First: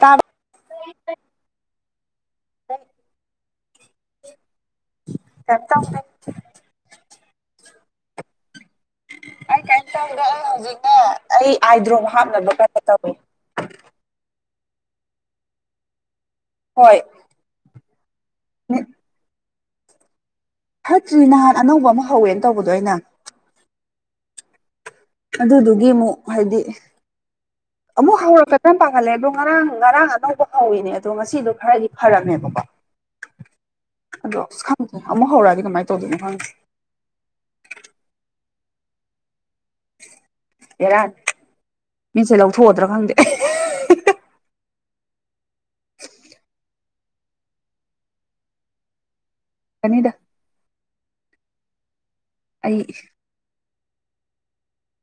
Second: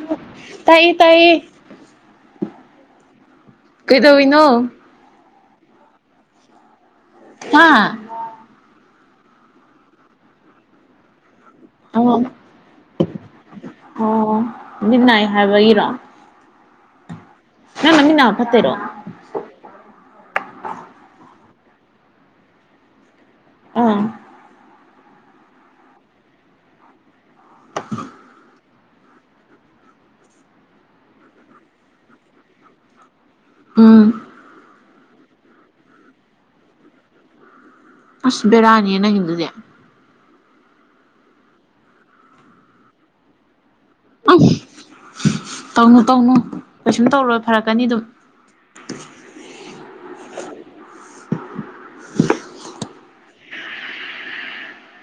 ꯇꯥꯕ ꯇꯥꯏꯌꯦ ꯇꯥꯏꯌꯦ ꯀꯩꯗꯧꯏꯅꯣ ꯀꯇꯥꯨ ꯍꯥꯥ ꯑꯩ ꯀꯩꯅ ꯇꯧꯗꯦ ꯑꯩ ꯍꯧꯖꯤꯛꯅꯦ ꯑꯩ ꯑꯥꯏꯗ꯭ꯔꯣ ꯑꯣ ꯍꯥꯞꯅꯕ ꯀꯩꯅꯣ ꯇꯧꯋ ꯑꯣ ꯠꯅꯥꯏ ꯍꯥꯏꯕ ꯏꯔꯣ ꯍꯣꯏ ꯅꯪꯃꯤꯅ ꯐꯠꯇꯦꯔꯣ ꯐꯠꯇ꯭ꯔꯤ ꯅꯍꯥꯟ ꯑꯅꯧꯕ ꯑꯃ ꯍꯧꯋꯦꯅ ꯇꯧꯕꯗꯣ ꯑꯩꯅ ꯑꯥ ꯑꯗꯨꯗꯨꯒꯤ ꯑꯃꯨꯛ ꯍꯥꯏꯗꯤ ꯑꯃꯨꯛ ꯍꯧꯔꯛꯀ ꯌꯥꯝ ꯄꯥꯈꯠꯂꯦ ꯑꯗꯣ ꯉꯔꯥꯡ ꯉꯔꯥꯡ ꯑꯅꯧꯕ ꯍꯧꯋꯤꯅꯦ ꯑꯗꯣ ꯉꯁꯤꯗꯣ ꯈꯔꯗꯤ ꯐꯔꯝꯃꯦꯕꯀꯣ [inaudible] ꯎꯝ ꯑꯗꯣ ꯑꯁ ꯈꯪꯗꯦ ꯑꯃꯨꯛ ꯍꯧꯛꯑꯗꯤ ꯀꯃꯥꯏꯅ ꯇꯧꯣꯏꯅꯣ ꯈꯪꯉꯦ ꯑꯁꯕꯔꯥꯅꯤꯅ ꯍꯗꯨꯅꯦꯦ ꯑꯦꯔꯥꯟ ꯃꯤꯟꯆꯦ ꯂꯧꯊꯣꯛꯑꯗ꯭ꯔꯥ ꯈꯪꯗꯦ ꯎ ꯇꯧꯅꯨ ꯇꯧꯅꯨ ꯀꯩꯁꯨꯝ ꯇꯧꯔꯣꯏ ꯐꯔꯛꯀꯅꯤ ꯑꯗꯨꯝ ꯀꯅꯤꯗ ꯑꯩ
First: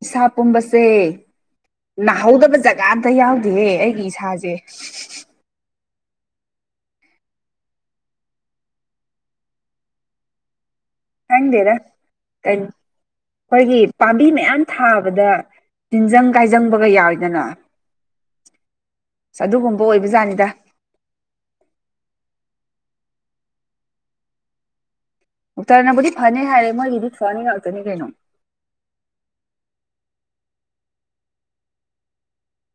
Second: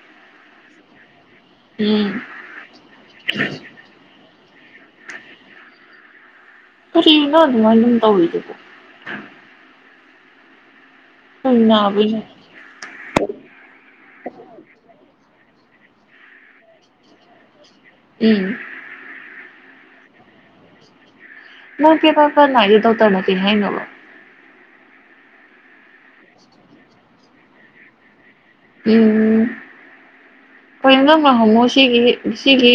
ꯏꯁꯥ ꯄꯨꯝꯕꯁꯦ ꯎꯝ ꯅꯥꯍꯧꯗꯕ ꯖ ꯀꯝꯇ ꯌꯥꯎꯗꯦꯍꯦ ꯑꯩꯒꯤ ꯏꯁꯥꯁꯦ ꯀꯔꯤꯅꯣ ꯑꯗꯨꯉꯥꯏ ꯑꯗꯨꯝ ꯇꯧꯋꯗꯨꯕꯣ ꯀꯔꯤ ꯍꯪꯗꯦꯔ ꯅꯥꯕꯩꯅꯣ ꯀ ꯑꯩꯈꯣꯏꯒꯤ ꯄꯥꯝꯕꯤ ꯃꯌꯥꯝ ꯊꯥꯕꯗ ꯇꯤꯟꯖꯪ ꯀꯥꯏꯖꯪꯕꯒ ꯌꯥꯎꯋꯤꯗꯅ ꯏ [unintelligible] ꯑ ꯑꯗꯨꯒꯨꯝꯕ ꯑꯣꯏꯕꯖꯥꯠꯅꯤꯗ ꯅ ꯄꯦ ꯄꯔꯄꯔꯅ ꯌꯦ ꯇꯧꯇꯔ ꯅ ꯍꯥꯏꯅꯣꯂꯣ ꯑꯣꯛꯇꯔꯅꯕꯨꯗꯤ ꯐꯅꯤ ꯍꯥꯏꯔꯦ ꯃꯣꯏꯒꯤꯗꯤ ꯐꯅꯤ ꯉꯥꯛꯇꯅꯤ ꯀꯩꯅꯣ ꯎꯝ ꯍ ꯅꯪꯅ ꯍꯣꯡꯃꯣ ꯁꯤꯒꯤ ꯁꯤꯒꯤ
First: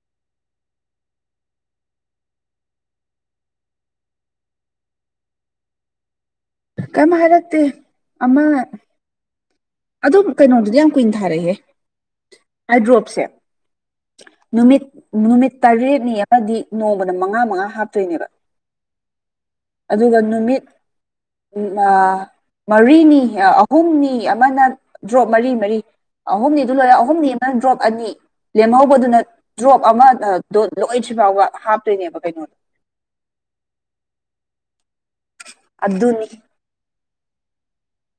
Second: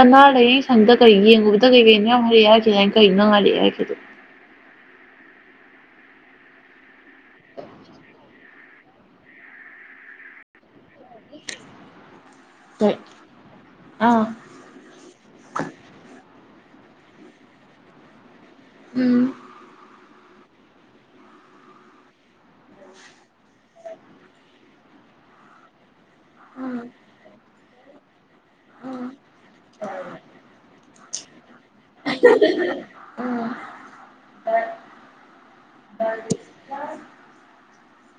ꯑꯅꯥꯜꯛꯌꯦ ꯁꯪꯗ ꯀꯩ ꯌꯦꯡꯉꯨꯕꯗ ꯀꯩ ꯀꯩꯅ ꯌꯥꯎ ꯍꯥꯏꯔꯛꯑꯦ ꯍꯥꯏꯈꯤꯗꯅ ꯑꯩꯅ ꯀꯩꯅ ꯅꯉꯥꯏꯜꯛꯦ ꯍꯥꯏꯦꯗꯣ ꯀꯝꯔꯠꯇꯦ ꯑꯃꯃ ꯑꯗꯨꯣ ꯀꯩꯅꯣꯗꯨꯗꯤ ꯌꯥꯝ ꯀꯨꯏꯅ ꯊꯥꯔꯛꯍꯦ ꯀꯩ ꯍꯥꯏꯗ꯭ꯔꯣꯞꯁꯦ ꯑꯥ ꯅꯨꯃꯤꯠ ꯅꯨꯃꯤꯠ ꯇꯔꯦꯠꯅꯤ ꯑꯃꯗꯤ ꯅꯣꯡꯃꯗ ꯃꯉꯥ ꯃꯉꯥ ꯍꯥꯞꯇꯣꯏꯅꯦꯕ ꯎꯝ ꯑꯗꯨꯒ ꯅꯨꯃꯤꯠ ꯃꯔꯤꯅꯤ ꯑꯍꯨꯝꯅꯤ ꯑꯃꯅ ꯗ꯭ꯔꯣꯞ ꯃꯔꯤ ꯃꯔꯤ ꯑꯍꯨꯝꯅꯤꯗꯨ ꯂꯣꯏꯔ ꯑꯍꯨꯝꯅꯤ ꯑꯃꯅ ꯗ꯭ꯔꯣꯞ ꯑꯅꯤ ꯂꯦꯝꯍꯧꯕꯗꯨꯅ ꯗ꯭ꯔꯣꯞ ꯑꯃ ꯗ ꯂꯣꯏꯗ꯭ꯔꯤ ꯐꯥꯎꯕ ꯍꯥꯞꯇꯣꯏꯅꯦꯕ ꯀꯩꯅꯣꯗꯣ ꯑꯗꯨꯅꯤ ꯌꯥ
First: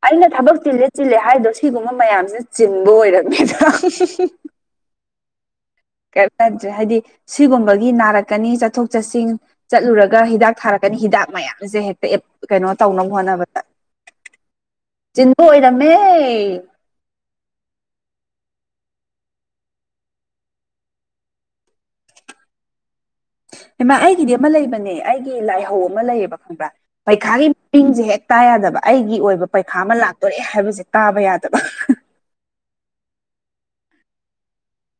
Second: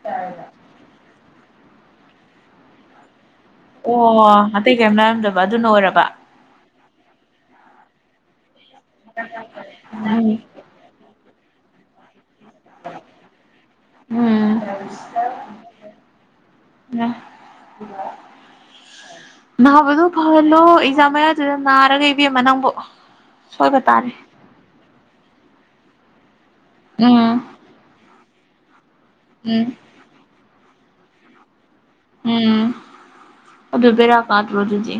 ꯑꯩꯅ ꯊꯕꯛ ꯆꯤꯜꯂꯦ ꯆꯤꯜꯂꯦ ꯍꯥꯏꯗꯣ ꯁꯤꯒꯨꯝꯕ ꯃꯌꯥꯝꯁꯤ ꯆꯤꯟꯕ ꯑꯣꯏꯔꯝꯅꯤ ꯑꯣ ꯑꯇꯩ ꯀꯩꯝ ꯂꯩꯥꯏꯔꯝꯗꯕ ꯑꯗꯨꯅ ꯑꯣꯏꯔꯕ ꯭ꯔꯦ ꯍꯥꯏꯗꯤ ꯁꯤꯒꯨꯝꯕꯒꯤ ꯅꯥꯔꯛꯀꯅꯤ ꯆꯠꯊꯣꯛ ꯆꯠꯁꯤꯟ ꯆꯠꯂꯨꯔꯒ ꯎꯝ ꯍꯤꯗꯥꯛ ꯊꯥꯔꯛ ꯍꯤꯗꯥꯛ ꯃꯌꯥꯝꯁꯦ ꯍꯦꯛꯇ ꯀꯩꯅꯣ ꯇꯧꯅꯕ ꯍꯣꯠꯅꯕꯗ ꯎꯝ ꯆꯤꯟꯕ ꯑꯣꯏꯔꯝꯃꯦ [unintelligible] ꯎ [unintelligible] ꯅꯥꯕꯗꯣ ꯐꯍꯜꯂꯣ ꯑꯦꯛꯖꯥꯝ ꯃꯌꯥꯗꯨꯗ ꯅꯥꯔꯒ ꯏꯕꯦꯝꯃ ꯅꯪꯕꯨ ꯁꯣꯏꯕ ꯍꯩꯃꯥ ꯇꯥꯔꯦ ꯑꯩꯒꯤꯗꯤ ꯑꯃ ꯂꯩꯕꯅꯦ ꯑꯩꯒꯤ ꯂꯥꯏꯍꯧ ꯑꯃ ꯂꯩꯌꯦꯕ ꯈꯪꯕ꯭ꯔꯥ ꯎꯝ ꯄꯩꯈꯥꯒꯤ ꯃꯃꯤꯡꯖꯦ ꯍꯦꯛ ꯇꯥ ꯌꯥꯗꯕ ꯑꯩꯒꯤ ꯑꯣꯏꯕ ꯎꯝ ꯄꯩꯈꯥ ꯑꯃ ꯂꯥꯛꯇꯣꯔꯦ ꯍꯥꯏꯕꯁꯦ ꯇꯥꯕ ꯌꯥꯗꯕ ꯎꯝ ꯑꯗꯨ ꯕꯦꯔꯥ ꯀꯥꯗ꯭ꯔꯣ ꯑꯗꯨꯗꯤ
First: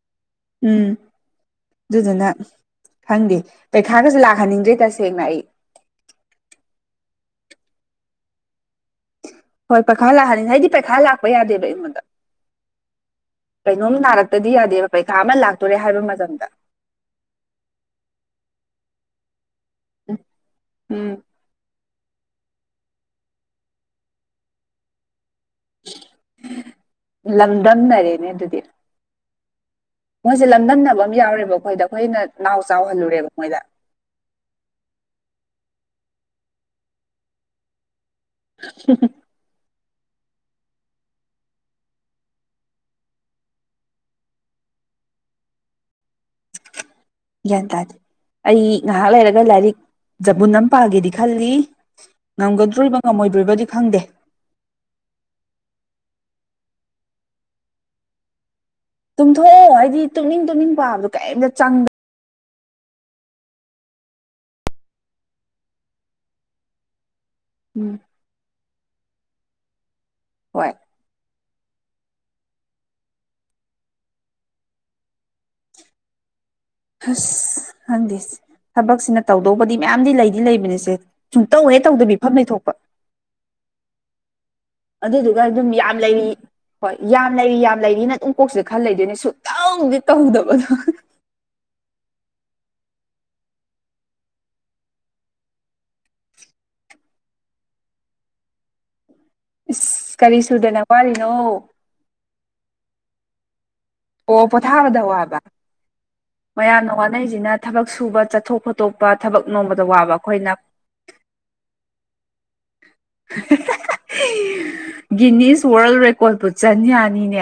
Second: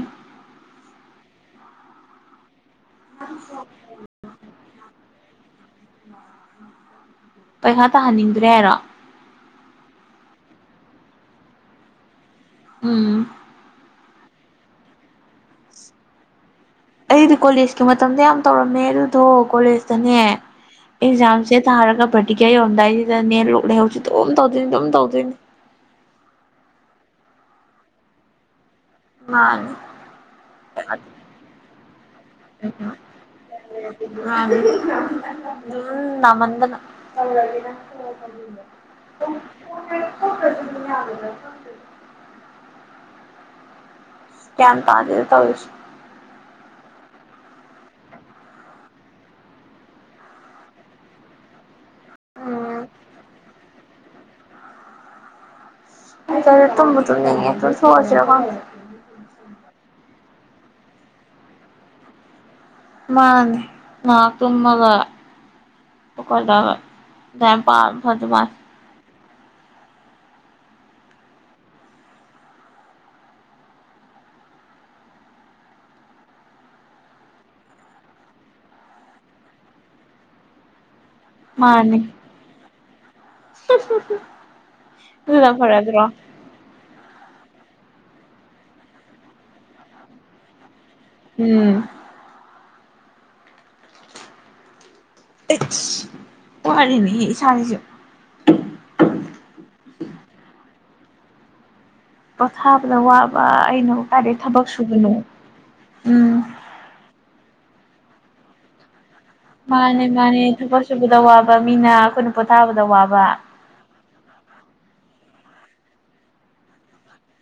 ꯎꯝ ꯑꯗꯨꯗꯨꯅ ꯈꯪꯗꯦ ꯄꯩꯈꯥꯒꯖꯨ ꯂꯥꯛꯍꯟꯅꯤꯡꯗ꯭ꯔꯦ ꯇꯁꯦꯡꯅ ꯑꯩ ꯄꯩꯁꯥ ꯇꯥꯍꯟꯅꯤꯡꯗ꯭ꯔꯦ ꯍꯥꯏꯔꯣ ꯍꯣꯏ ꯄꯩꯈꯥ ꯂꯥꯛꯑꯅꯤ ꯍꯥꯏꯗꯤ ꯄꯩꯈꯥ ꯂꯥꯛꯄ ꯌꯥꯗꯦꯕ ꯑꯩꯉꯣꯟꯗ ꯎꯝ ꯀꯩꯅꯣꯝ ꯅꯥꯔꯛꯇꯗꯤ ꯌꯥꯗꯦꯕ ꯄꯩꯈꯥ ꯑꯃ ꯂꯥꯛꯇꯣꯔꯦ ꯍꯥꯏꯕ ꯃꯇꯝꯗ ꯑꯩꯗꯤ ꯀꯣꯂꯦꯖꯀꯤ ꯃꯇꯝꯗ ꯌꯥꯝ ꯇꯧꯔꯝꯃꯦ ꯑꯗꯨꯗꯣ ꯀꯣꯂꯦꯖꯇꯅꯦ ꯎꯝ ꯑꯦꯛꯖꯥꯝ ꯁꯦ ꯊꯥꯔꯒ ꯄ꯭ꯔꯦꯛꯇꯤꯀꯦꯟ ꯌꯧꯔꯝꯗꯥꯏꯁꯤꯗꯅꯦ ꯂꯣꯛ ꯂꯥꯏꯍꯧꯖꯦ ꯑꯗꯨꯝ ꯇꯧꯗꯣꯏꯅꯤ ꯑꯗꯨꯝ ꯇꯧꯗꯣꯏꯅꯤ [unintelligible] ꯂꯝꯗꯝꯅꯔꯦꯅꯦ ꯑꯗꯨꯗꯤ ꯃꯥꯅꯤ ꯃꯣꯏꯖꯦ ꯂꯝꯗꯝꯟꯅꯕ ꯑꯃ ꯌꯥꯎꯔꯦꯕ ꯑꯩꯈꯣꯏꯗ ꯑꯩꯈꯣꯏꯅ ꯅꯥꯎ ꯆꯥꯎꯍꯜꯂꯨꯔꯦꯕ ꯃꯣꯏꯗ ꯃꯥꯅꯤ ꯗꯨꯝ ꯅꯥꯃꯟꯗꯅ [unintelligible] [unintelligible] ꯒꯌꯥꯟ ꯇꯥꯗꯦꯗ ꯇꯧꯔꯤꯖꯦ ꯒ꯭ꯌꯥꯟ ꯇꯥꯗꯦ ꯑꯩ ꯉꯥꯏꯍꯥꯛ ꯂꯩꯔꯒ ꯂꯥꯏꯔꯤꯛ ꯆꯕꯨꯟ ꯑꯃ ꯄꯥꯒꯦꯗꯤ ꯈꯜꯂꯤ ꯉꯝꯒꯗꯣꯔꯤꯕ ꯉꯝꯃꯣꯏꯗꯣꯔꯤꯕꯗꯤ ꯈꯪꯗꯦ ꯑꯁ ꯑꯩꯗꯤ ꯇꯨꯝꯕꯨ ꯇꯨꯝꯅꯤꯡ ꯉꯛꯑꯦ ꯇꯣꯛꯊꯣꯛ ꯑꯖꯤꯔ ꯈꯪꯗꯦ ꯇꯨꯝꯊꯣꯛꯑꯣ ꯍꯥꯏꯗꯤ ꯇꯨꯝꯅꯤꯡ ꯇꯨꯝꯅꯤꯡ ꯄꯥꯕꯗꯣ ꯀꯩꯝꯇ ꯆꯪꯗ ꯃꯥꯅꯤ ꯉꯍꯥꯛ ꯇꯨꯝꯃꯒ ꯍꯧꯒꯠꯂꯒ ꯑꯗꯥꯏ ꯎꯝ ꯄꯥꯕꯅ ꯐꯗꯧ ꯃꯥꯜꯂꯦ ꯍꯣꯏ ꯑꯁ ꯈꯪꯗꯦ ꯊꯕꯛꯁꯤꯅ ꯇꯧꯗꯧꯕꯗꯤ ꯃꯌꯥꯝꯗꯤ ꯂꯩꯗꯤ ꯂꯩꯕꯅꯤꯁꯦ ꯁꯨꯛ ꯇꯧ ꯍꯦꯛ ꯃꯥꯅꯤ ꯇꯧꯗꯕꯤ ꯐꯝ ꯂꯩꯊꯣꯛꯄ [unintelligible] ꯑꯗꯨꯗꯨꯒ ꯑꯗꯨꯅ ꯑꯗꯨꯝ ꯌꯥꯝ ꯐꯔꯗ꯭ꯔꯣ ꯂꯩꯔꯤ ꯍꯣꯏ ꯌꯥꯝ ꯂꯩꯔꯤ ꯌꯥꯝ ꯂꯩꯔꯤꯅ ꯑꯗꯨꯝ ꯀꯣꯛꯁꯤꯗ ꯈꯟ ꯂꯩꯗꯣꯏꯅꯦ ꯁꯨꯛꯇꯧꯗꯤ ꯇꯧꯗꯕꯗꯣ ꯎꯝ [unintelligible] ꯋꯥꯔꯤꯅꯦ ꯏꯁꯥꯖꯤꯖꯨ ꯏꯁ ꯀꯔꯤ ꯁꯨꯗꯅ ꯋꯥꯔꯤꯅꯣ ꯄꯣꯊꯥꯕꯗ ꯋꯥꯕ ꯑꯩꯅ ꯀꯥꯏꯗꯩ ꯑꯣ ꯊꯕꯛ ꯄꯣꯊꯥꯕꯗ ꯁꯨꯕꯅꯣ ꯋꯥꯕ ꯎꯝ ꯃꯌꯥꯝꯅ ꯋꯥꯅꯩꯖꯤꯅ ꯊꯕꯛ ꯁꯨꯕ ꯆꯠꯊꯣꯛ [unintelligible] ꯊꯕꯛ [unintelligible] ꯃꯥꯅꯦ ꯃꯥꯅꯦ ꯑꯩꯈꯣꯏꯅ ꯊꯕꯛ ꯁꯨꯕꯗ ꯋꯥꯕ ꯃꯤꯅ ꯑꯩꯈꯣꯏꯅ ꯄꯣꯊꯥꯕꯗ ꯋꯥꯕ ꯒꯤꯅꯤꯁ ꯋꯥꯔꯜ ꯔꯦꯀꯣꯔꯠꯄꯨ ꯆꯟ ꯌꯥꯅꯤꯅꯦ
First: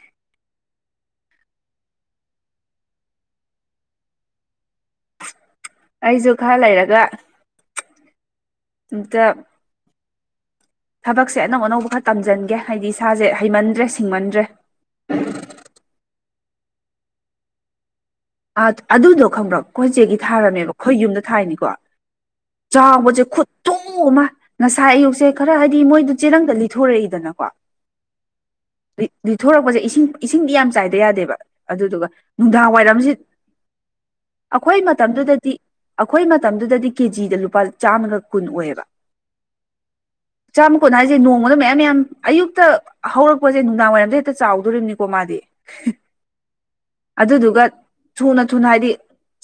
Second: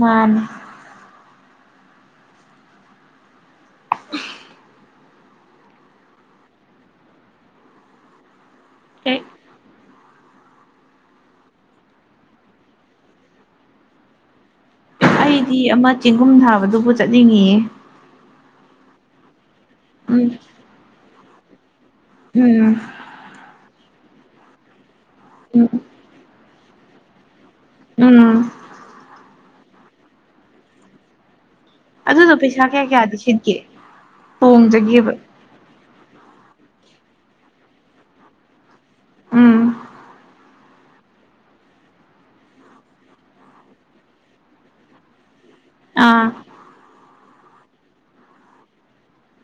ꯃꯥꯅꯤ [unintelligible] ꯑꯩꯖꯨ ꯈꯔ ꯂꯩꯔꯒ ꯑꯦ ꯑꯝꯇ ꯊꯕꯛꯁꯦ ꯑꯅꯧ ꯑꯅꯧꯕ ꯈꯔ ꯇꯝꯖꯟꯒꯦ ꯍꯥꯏꯗꯤ ꯏꯁꯥꯁꯦ ꯍꯩꯃꯟꯗ꯭ꯔꯦ ꯁꯤꯡꯃꯟꯗ꯭ꯔꯦ ꯑꯩꯗꯤ ꯑꯃ ꯆꯦꯡꯒꯨꯝ ꯊꯥꯕꯗꯨꯕꯨ ꯆꯠꯅꯤꯡꯉꯤꯌꯦ ꯑ ꯑꯗꯨꯗꯣ ꯈꯪꯕ꯭ꯔ ꯀꯣꯏꯆꯦꯒꯤ ꯎꯝ ꯊꯥꯔꯝꯃꯦꯕ ꯑꯩꯈꯣꯏ ꯌꯨꯝꯗ ꯊꯥꯏꯅꯤꯀꯣ ꯎꯝ ꯆꯥꯎꯕꯖꯦ ꯈꯨꯠꯊꯨ ꯑꯃ ꯉꯁꯥꯏ ꯑꯌꯨꯛꯁꯦ ꯈꯔ ꯎꯝ ꯍꯥꯏꯗꯤ ꯃꯣꯏꯗꯨ ꯆꯦꯔꯪꯗ ꯂꯤ ꯊꯣꯔꯛꯏꯗꯅꯀꯣ ꯎꯝ ꯂꯤꯊꯣꯔꯛꯄꯁꯦ ꯏꯁꯤꯡ ꯏꯁꯤꯡꯗꯤ ꯌꯥꯝ ꯆꯥꯏꯗ ꯌꯥꯗꯦꯕ ꯑꯗꯨꯗꯨꯒ ꯑꯗꯨꯗꯣ ꯄꯩꯁꯥ ꯅꯨꯡꯗꯥꯡ ꯀꯌꯥ ꯀꯌꯥꯗꯤ ꯋꯥꯏꯔꯝꯁꯤ ꯁꯤꯠꯀꯦ ꯑꯩꯈꯣꯏ ꯍꯣꯡꯖꯒꯦꯕ ꯃꯇꯝꯗꯨꯗꯗꯤ ꯑꯩꯈꯣꯏ ꯃꯇꯝꯗꯨꯗꯗꯤ ꯀꯦꯖꯤꯗ ꯂꯨꯄꯥ ꯆꯥꯝꯃꯒ ꯀꯨꯟ ꯑꯣꯏꯌꯦꯕ ꯎꯝ ꯆꯥꯝꯃ ꯀꯣꯟ ꯍꯥꯏꯁꯦ ꯅꯣꯡꯃꯗ ꯃꯌꯥꯝ ꯌꯥꯝ ꯑꯌꯨꯛꯇ ꯍꯧꯔꯛꯄꯁꯦ ꯅꯨꯡꯗꯥꯡ ꯋꯥꯏꯔꯝꯗ ꯍꯦꯛꯇ ꯆꯥꯎꯗꯣꯔꯤꯕꯅꯤꯀꯣ ꯃꯥꯗꯤ ꯑꯥ ꯑꯗꯨꯗꯨꯒ ꯊꯨꯅ ꯊꯨꯅ ꯍꯥꯏꯗꯤ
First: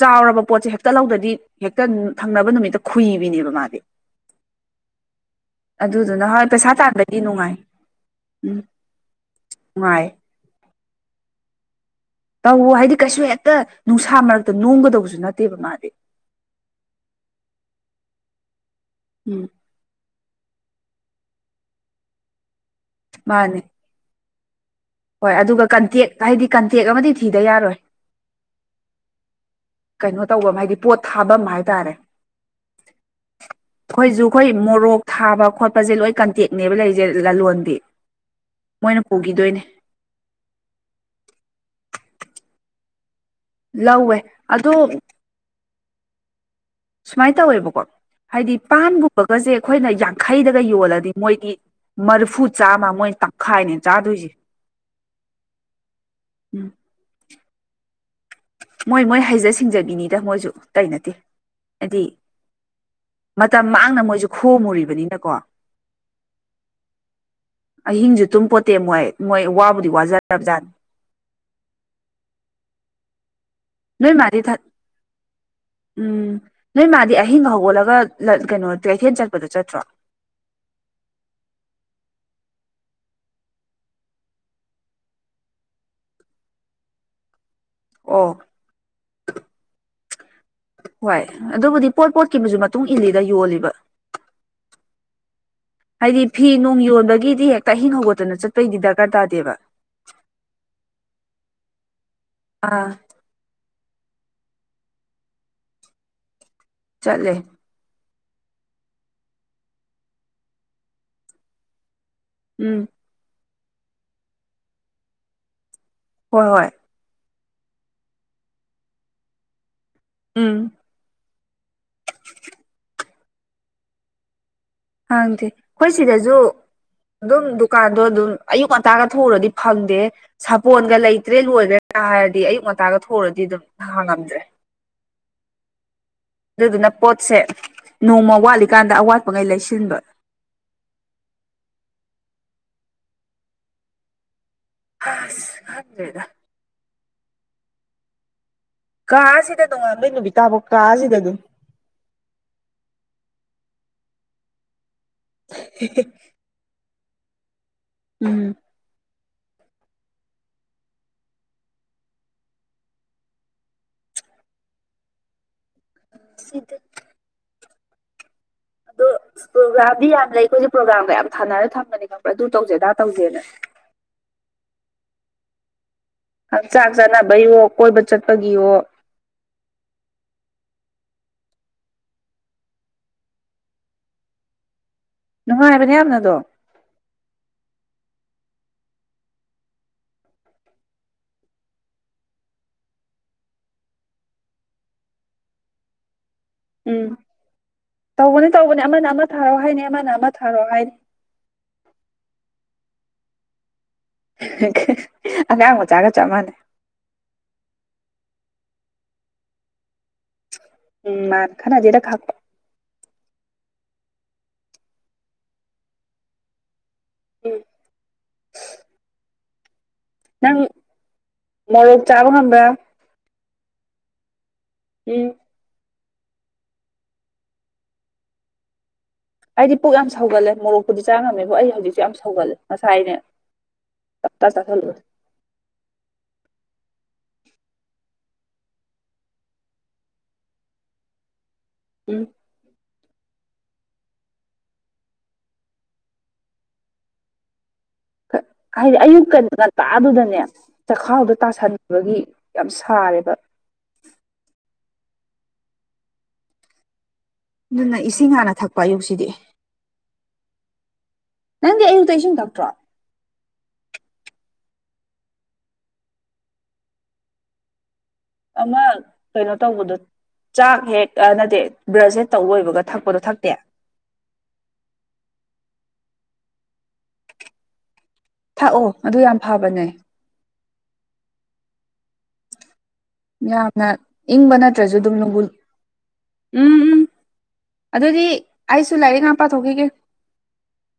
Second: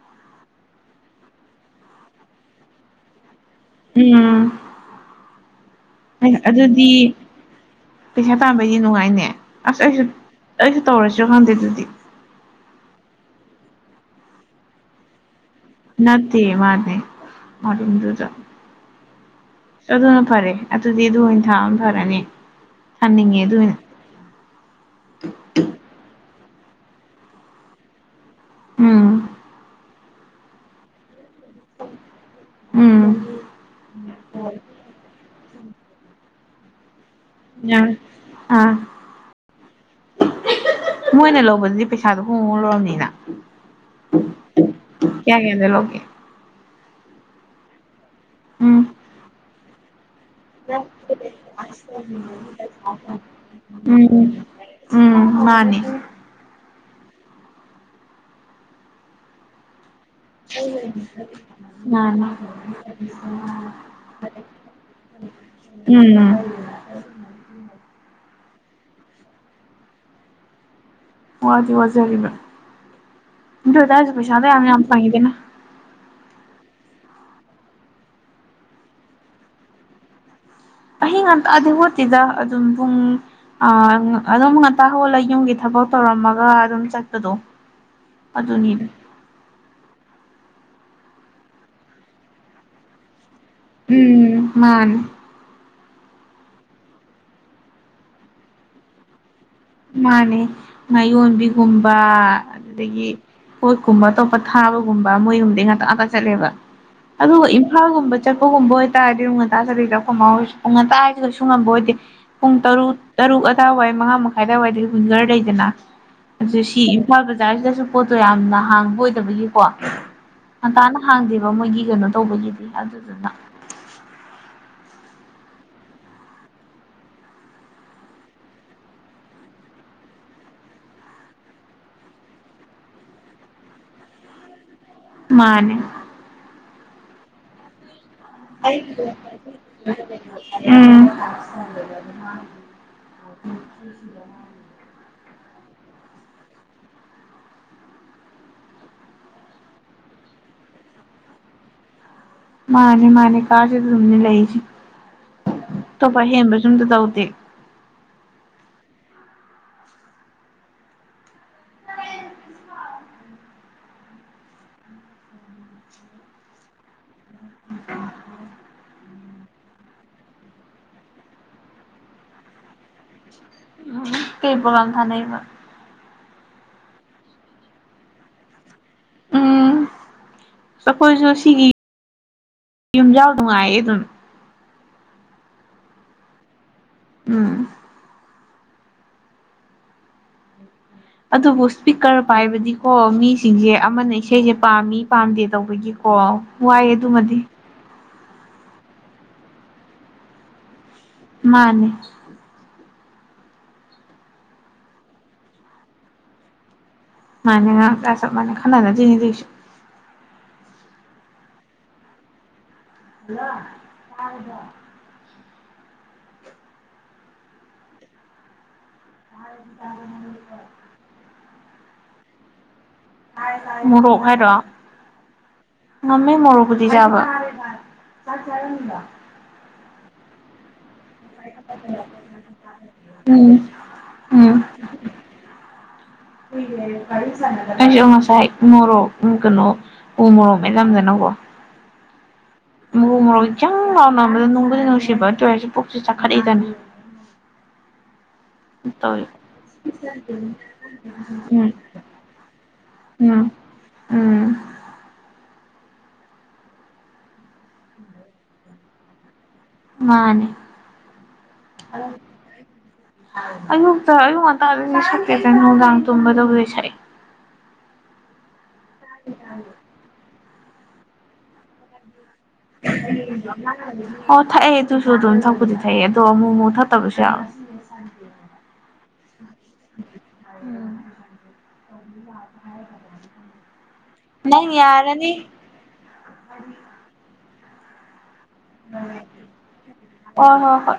ꯆꯥꯎꯔꯕ ꯄꯣꯠꯁꯦ ꯍꯦꯛꯇ ꯂꯧꯗꯗꯤ ꯍꯦꯛꯇ ꯊꯪꯅꯕ ꯅꯨꯃꯤꯠꯇ ꯈꯨꯨꯏꯕꯤꯅꯦꯕ ꯃꯥꯗꯤ ꯎꯝ ꯑꯗꯨꯗꯨꯅ ꯍꯣꯏ ꯄꯩꯁꯥ ꯑꯗꯨꯗꯤ ꯇꯥꯟꯕꯗꯤ ꯅꯨꯡꯉꯥꯏ ꯄꯩꯁꯥ ꯎꯝ ꯇꯥꯟꯕꯒꯤ ꯅꯨꯡꯉꯥꯏꯅꯦ ꯑꯁ ꯑꯩꯁꯨ ꯅꯨꯡꯉꯥꯏ ꯑꯩꯁꯨ ꯇꯧꯔꯁꯤ ꯈꯪꯗꯦ ꯑꯗꯨꯗꯤ ꯇꯧꯋ ꯍꯥꯏꯗꯤ ꯀꯩꯁꯨ ꯍꯦꯛꯇ ꯅꯨꯡꯁꯥ ꯃꯔꯛꯇ ꯅꯣꯝꯒꯗꯧꯕꯁꯨ ꯅꯠꯇꯦꯕ ꯃꯥꯗꯤ ꯅ ꯃꯥꯅꯦ ꯃꯅꯨꯡꯗꯨꯗ ꯎꯝ ꯑꯗꯨꯅ ꯐꯔꯦ ꯑꯗꯨꯗꯤ ꯑꯗꯨ ꯑꯣꯏꯅ ꯊꯥꯕ ꯐꯔꯅꯤ ꯊꯥꯅꯤꯡꯉꯦ ꯑꯗꯨ ꯃꯥꯅꯦ ꯑꯣꯏꯅ ꯍꯣꯏ ꯑꯗꯨꯒ ꯀꯟꯇꯦꯛ ꯍꯥꯏꯗꯤ ꯀꯟꯇꯦꯛ ꯑꯃꯗꯤ ꯊꯤꯗ ꯌꯥꯔꯣꯏ ꯎꯝ ꯀꯩꯅꯣ ꯇꯧꯕꯐꯝ ꯍꯥꯏꯗꯤ ꯄꯣꯠ ꯊꯥꯐꯝ ꯍꯥꯏꯇꯥꯔꯦ ꯎꯝ ꯑꯩꯈꯣꯏꯁꯨꯨ ꯑꯩꯈꯣꯏ ꯃꯣꯔꯣꯛ ꯊꯥꯕ ꯈꯣꯠꯄꯁꯦ ꯂꯣꯏ ꯀꯟꯇꯦꯛꯅꯦꯕ ꯂꯩꯔꯤꯁꯦ ꯆꯦ ꯂꯂꯣꯟꯕꯤ ꯌꯥꯔꯦ ꯑꯥ ꯃꯣꯏꯅ ꯄꯨꯈꯤꯗꯣꯏꯅꯦ ꯃꯣꯏꯅ ꯂꯧꯕꯗꯨꯗꯤ ꯄꯩꯁꯥꯗꯣ ꯍꯣꯡ ꯂꯔꯕꯅꯤꯅ ꯂꯧꯋꯦ ꯑꯗꯨꯣ ꯀꯌꯥ ꯀꯌꯥꯗ ꯂꯣꯒꯦ ꯁꯨꯃꯥꯏꯅ ꯇꯧꯋꯦꯕꯀꯣ ꯍꯥꯏꯗꯤ ꯎꯝ ꯄꯥꯟꯒꯨꯝꯕꯒꯁꯦ ꯑꯩꯈꯣꯏꯅ ꯌꯥꯝ ꯡꯈꯩꯗꯒ ꯌꯣꯜꯂꯗꯤ ꯃꯣꯏꯗꯤ ꯃꯔꯐꯨ ꯆꯥꯝꯃ ꯃꯣꯏ ꯇꯪꯈꯥꯏꯅꯦ ꯎꯝ ꯆꯥꯗꯣꯏꯁꯦ ꯎꯝ ꯃꯥꯅꯦ ꯎꯝ ꯃꯣꯏ ꯃꯣꯏ ꯍꯩꯖ ꯁꯤꯡꯖꯕꯤꯅꯤ ꯃꯣꯏꯁꯨ ꯇꯩꯅꯗꯦ ꯍꯥꯏꯗꯤ ꯃꯥꯅꯤ ꯃꯇꯝ ꯃꯥꯡꯅ ꯃꯣꯏꯁꯨ ꯈꯣꯝ ꯃꯨꯔꯤꯕꯅꯤꯅꯀꯣ ꯎꯝ ꯑꯍꯤꯡꯁꯨ ꯇꯨꯝ ꯄꯣꯠꯇꯦ ꯃꯣꯏ ꯃꯣꯏ ꯋꯥꯕꯨꯗꯤ ꯋꯥꯖꯔꯕ ꯖꯥꯠ ꯋꯥꯗꯤ ꯋꯥꯖꯔꯤꯕ ꯑꯗꯨ ꯑꯣꯏ ꯅꯣꯏ ꯇꯔꯁꯨ ꯃꯥꯗꯤ ꯄꯩꯁꯥꯗ ꯊ ꯌꯥꯝ ꯌꯥꯝ ꯐꯪꯉꯤꯗꯅ ꯎꯝ ꯅꯣꯏ ꯃꯥꯗꯤ ꯑꯍꯤꯡ ꯍꯧꯒꯠꯂꯒ ꯀꯩꯅꯣ ꯇꯩꯊꯦꯜ ꯆꯠꯄꯗꯣ ꯆꯠꯇ꯭ꯔꯣ ꯑꯍꯤꯡ ꯑꯗꯦ ꯍꯣꯠꯇꯗ ꯑꯗꯨꯝꯨꯡ ꯑ ꯑꯗꯨꯝ ꯉꯥꯛꯇꯥ ꯍꯣꯜꯂꯒ ꯌꯨꯝꯒꯤ ꯊꯕꯛ ꯇꯧꯔꯝꯃꯒ ꯑꯗꯨꯝ ꯆꯠꯄꯗꯣ ꯑꯣ ꯑꯗꯨꯅꯤꯗ ꯍꯣꯏ ꯑꯗꯨꯕꯨꯗꯤ ꯄꯣꯠ ꯄꯣꯠꯈꯤꯕꯁꯨ ꯃꯇꯨꯡ ꯏꯜꯂꯤꯗ ꯌꯣꯜꯂꯤꯕ ꯎꯝ ꯃꯥꯅꯤ ꯍꯥꯏꯗꯤ ꯐꯤ ꯅꯣꯡ ꯌꯣꯟꯕꯒꯤꯗꯤ ꯍꯦꯛꯇ ꯑꯍꯤꯡ ꯍꯧꯒꯠꯇꯅ ꯆꯠꯄꯩꯗꯤ ꯗꯔꯀꯥꯔ ꯇꯥꯗꯦꯕ ꯃꯥꯅꯦ ꯉꯥꯌꯣꯟꯕꯤꯒꯨꯝꯕ ꯑꯥ ꯑꯗꯨꯗꯒꯤ ꯄꯣꯠꯀꯨꯝꯕ ꯑꯇꯣꯞꯄ ꯊꯥꯕꯒꯨꯝꯕ ꯃꯣꯏꯒꯨꯝꯕꯩ ꯉꯥꯛꯇ ꯉꯥꯛꯇ ꯆꯠꯂꯦꯕ ꯆꯠꯂꯦ ꯑꯗꯨꯒ ꯥꯒꯨꯝꯕ ꯆꯠꯄꯒꯨꯝꯕꯇꯥꯔꯗꯤ ꯎꯅꯨꯡ ꯉꯟꯇꯥ ꯆꯠꯗ ꯆ ꯎ ꯉꯟꯇꯥ ꯍꯥꯏꯁꯤ ꯀꯩꯁꯨ ꯉꯝꯕ ꯑꯣꯏꯗꯦ ꯄꯨꯡ ꯎꯝ ꯇꯔꯨꯛ ꯇꯔꯨꯛ ꯑꯗꯥꯏꯋꯥꯏ ꯃꯉꯥ ꯃꯈꯥꯏ ꯑꯗꯨꯋꯥꯏꯗ ꯋꯤꯡꯒꯔ ꯂꯩꯗꯅ ꯍꯣꯏ ꯑꯗꯨ ꯍꯣꯏ ꯁꯤ ꯊꯧꯕꯥꯥꯜ ꯕꯖꯥꯔꯁꯤꯗꯁꯨ ꯄꯣꯠꯇꯣ ꯌꯥꯝꯅ ꯍꯥꯡꯕ ꯑꯣꯏꯗꯕꯒꯤꯀꯣ ꯎꯝ ꯍꯪꯀꯅ ꯍꯥꯡꯗꯦꯕ ꯃꯣꯏꯒꯤ ꯀꯩꯅꯣ ꯇꯧꯕꯒꯤꯗꯤ ꯑꯗꯨꯗꯨꯅ ꯍꯪꯗꯦ ꯑꯩꯈꯣꯏ ꯁꯤꯗꯁꯨ ꯑꯗꯨꯝ ꯗꯨꯀꯥꯟꯗꯣ ꯑꯗꯨꯝ ꯑꯌꯨꯛ ꯉꯟꯇꯥꯒ ꯊꯣꯛꯎꯔꯗꯤ ꯐꯪꯗꯦ ꯁꯥꯄꯣꯟꯒ ꯂꯩꯇ꯭ꯔꯦ ꯂꯣꯏꯈ꯭ꯔꯦꯅ ꯍꯥꯏꯔꯗꯤ ꯑꯌꯨꯛ ꯉꯟꯇꯥꯒ ꯊꯣꯛꯎꯨꯔꯗꯤ ꯑꯗꯨꯝ ꯍꯥꯡꯉꯝꯗ꯭ꯔꯦ ꯃꯥꯅꯦ ꯑꯗꯨꯗꯨꯅ ꯄꯣꯠꯁꯦ ꯅꯣꯡꯃ ꯋꯥꯠꯂꯤꯀꯥꯟꯗ ꯑꯋꯥꯠꯄꯉꯩ ꯂꯩꯁꯤꯟꯕ ꯎꯝ ꯑ ꯍꯗꯦꯗ ꯀꯥꯁꯤꯗ ꯅꯣꯉꯥꯟꯕꯩ ꯅꯨꯕꯤꯇꯥꯥꯕꯧ ꯀꯥꯁꯤꯗ ꯑꯗꯨꯝ ꯃꯥꯅꯦ ꯃꯥꯅꯦ ꯀꯥꯥꯁꯗ ꯑꯗꯨꯝꯅꯦ ꯂꯩꯁ ꯑꯇꯣꯞꯄ ꯍꯦꯟꯕ ꯁ ꯑꯝꯇ ꯇꯧꯗꯦ ꯎꯝ [unintelligible] ꯁꯤꯗ ꯑꯗꯣ ꯄ꯭ꯔꯣꯒ꯭ꯔꯥꯝꯗꯤ ꯌꯥꯝ ꯂꯩ ꯑꯩꯈꯣꯏꯁꯦ ꯄ꯭ꯔꯣꯒ꯭ꯔꯥꯝꯒ ꯌꯥꯝ ꯊꯥꯅꯔ ꯊꯝꯕꯅꯤ ꯈꯄ꯭ꯔꯥ ꯑꯗꯨ ꯇꯧꯖꯦ ꯗꯥ ꯇꯧꯖꯦꯅ ꯎꯝ ꯀꯩ ꯄꯣꯒꯥꯝ ꯊꯥ ꯅꯩꯕ ꯍꯛꯆꯥꯡ ꯆꯥꯟꯅꯕꯒꯤꯌꯣ ꯀꯣꯏꯕ ꯆꯠꯄꯒꯤꯌꯣ ꯎꯝ ꯑꯩꯈꯣꯏꯁꯨ ꯁꯤꯒꯤ ꯌꯨꯝꯖꯥꯎ ꯅꯨꯡꯉꯥꯏꯌꯦ ꯑꯗꯨꯝ ꯅꯨꯡꯉꯥꯏꯕꯅꯦ ꯌꯥꯝꯅꯗꯣ ꯎꯝ ꯑ ꯑꯗꯨꯕꯨ ꯏꯁꯄꯤꯀꯔ ꯄꯥꯏꯕꯗꯤꯀꯣ ꯃꯤꯁꯤꯡꯁꯦ ꯑꯃꯅ ꯏꯁꯩꯁꯦ ꯄꯥꯝꯃꯤ ꯄꯥꯝꯗꯦ ꯇꯧꯕꯒꯤꯀꯣ ꯋꯥꯏꯑꯦ ꯎꯝ ꯑꯗꯨꯃꯗꯤ ꯇꯧꯕꯅꯦ ꯇꯧꯕꯅꯦ ꯑꯃꯅ ꯑꯃ ꯊꯥꯔꯛꯑꯣ ꯍꯥꯏꯅꯤ ꯑꯃꯅ ꯑꯃ ꯊꯥꯔꯛꯣꯑꯣ ꯍꯥꯏꯅꯤ ꯃꯥꯅꯦ ꯑꯉꯥꯡ ꯃꯆꯥꯒ ꯆꯞ ꯃꯥꯟꯅꯩ ꯃꯅꯤ ꯃ ꯈꯅꯅ ꯆꯅꯤꯁꯨ ꯎꯝ ꯃꯥꯅ ꯈꯅꯦꯗ ꯈꯥꯛ ꯍꯜꯂꯣ ꯀꯗ ꯎꯝ ꯍ ꯅꯪ ꯃꯣꯔꯣꯛ ꯆꯥꯕ ꯉꯕ꯭ꯔꯥ ꯃꯣꯔꯣꯛ ꯍꯥꯏꯔꯣ ꯎꯝ ꯉꯃꯤꯃꯦ ꯃꯔꯕꯨꯗꯤꯖꯕ ꯑꯩꯗꯤ ꯄꯨꯛ ꯌꯥꯝ ꯁꯧꯒꯠꯂꯦ ꯃꯣꯔꯣꯛꯄꯨꯗꯤ ꯆꯥ ꯉꯝꯃꯦꯕ ꯑꯩ ꯍꯧꯖꯤꯛꯁꯨ ꯌꯥꯝ ꯁꯧꯒꯜꯂꯦ ꯉꯁꯥꯏꯅꯦ ꯎꯝ ꯆꯞ ꯎꯝ ꯆꯠ ꯊꯂ ꯑꯩꯁꯨ ꯑꯣ ꯉꯁꯥꯏ ꯃꯣꯔꯣꯛ ꯀꯩꯅꯨ ꯎ ꯃꯣꯔꯣꯛ ꯃ ꯂ ꯂꯝꯖ ꯅꯒꯣ ꯎꯝ ꯃꯣꯛ ꯃꯔꯣꯔꯣꯛ ꯈꯤꯆꯪ ꯂꯥꯎꯅꯕꯗ ꯅꯨꯡꯕꯨꯗꯤ ꯅꯨꯡꯁꯤꯕ ꯇꯣꯏꯋꯔꯁꯦ ꯄꯨꯣꯛꯁꯦ ꯆꯥꯈꯠꯛꯏꯗꯅ [inaudible] ꯍꯥꯏꯗꯤ ꯇꯧꯋꯤ ꯑꯌꯨꯛ ꯉꯟꯇꯥꯗꯨꯗꯅꯦ ꯆꯈꯥꯎꯗꯣ ꯎꯝ ꯇꯥꯁꯟꯕꯒꯤ ꯌꯥꯝ ꯁꯥꯔꯦꯕ ꯎꯝ ꯎꯝ ꯑꯗꯨꯅ ꯏꯁꯤꯡ ꯍꯥꯟꯅ ꯊꯛꯄ ꯑꯌꯨꯛꯁꯤꯗꯤ ꯃꯥꯅꯦ ꯅꯪꯗꯤ ꯑꯌꯨꯛꯇ ꯏꯁꯤꯡ ꯊꯛꯇ꯭ꯔꯣ ꯑꯌꯨꯛꯇ ꯑꯌꯨꯛ ꯉꯟꯇꯥꯗꯗꯤ ꯁꯛꯀꯦꯗ ꯅꯨꯡꯗꯥꯡ ꯇꯨꯝꯒꯗꯕꯨꯗꯤ ꯁꯛꯏ ꯑꯃ ꯀꯩꯅꯣ ꯇꯧꯕꯗꯣ ꯆꯥꯛ ꯍꯦꯛ ꯀꯥꯟꯅꯗꯦ ꯕ꯭ꯔꯁꯦꯠ ꯇꯧꯕ ꯑꯣꯏꯕꯒ ꯊꯛꯄꯗꯣ ꯊꯛꯇꯦ ꯑꯣ ꯊꯛꯑꯦ ꯑꯗꯨꯁꯨ ꯑꯗꯨꯝ ꯊꯛꯄꯨꯗꯤ ꯊꯛꯑ ꯑꯗꯣ ꯑꯃꯨꯛ ꯑꯃꯨꯛ ꯊꯛꯇꯕꯁꯨ ꯌꯥ ꯌꯥꯝ ꯊꯥꯛꯑꯣ ꯑꯗꯨ ꯌꯥꯝ ꯐꯕꯅꯦ ꯔ ꯌꯥꯝꯅ ꯏꯪꯕ ꯅꯠꯇ꯭ꯔꯁꯨ ꯑꯗꯨꯝ ꯂꯣꯡꯒꯨꯜ ꯎꯝ ꯎꯝ ꯑꯗꯨꯗꯤ ꯑꯩꯁꯨ ꯂꯥꯏꯔꯤꯛ ꯉꯥꯛ ꯄꯥꯊ ꯊꯣꯛꯈꯤꯒꯦ ꯑꯣ ꯍꯣ ꯍꯣꯏ